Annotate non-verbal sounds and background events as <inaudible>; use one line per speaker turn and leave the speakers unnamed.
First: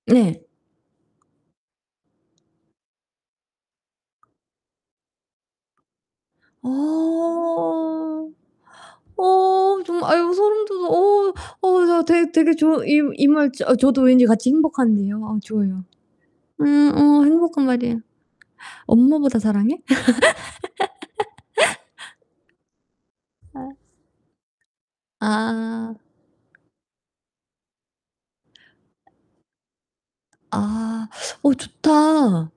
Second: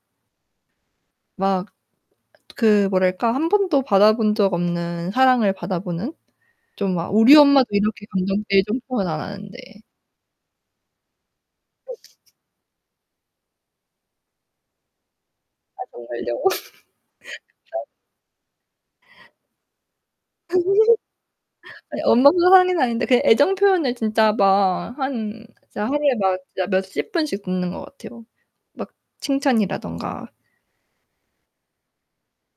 네.
막 그 뭐랄까 한번도 받아 본 적 없는 사랑을 받아 보는? 좀 막 우리 엄마도 이렇게
어.
감정표현 애정표현 안 하는데.
어 정말 아이고 소름 돋아. 어
<unintelligible>
어 되 되게 좋아 이 이 말 저도 왠지 같이 행복한데요. 아,
아
좋아요.
정말요? <laughs> 그쵸.
음 어 행복한 말이에요. 엄마보다 사랑해? <laughs>
<laughs> 아 예. 엄마가 <unintelligible> 아닌데 그냥
아.
애정표현을 진짜 막 한 진짜
아.
하루에 막 몇십번씩 듣는 것 같아요. 막 칭찬이라든가.
아 어 좋다.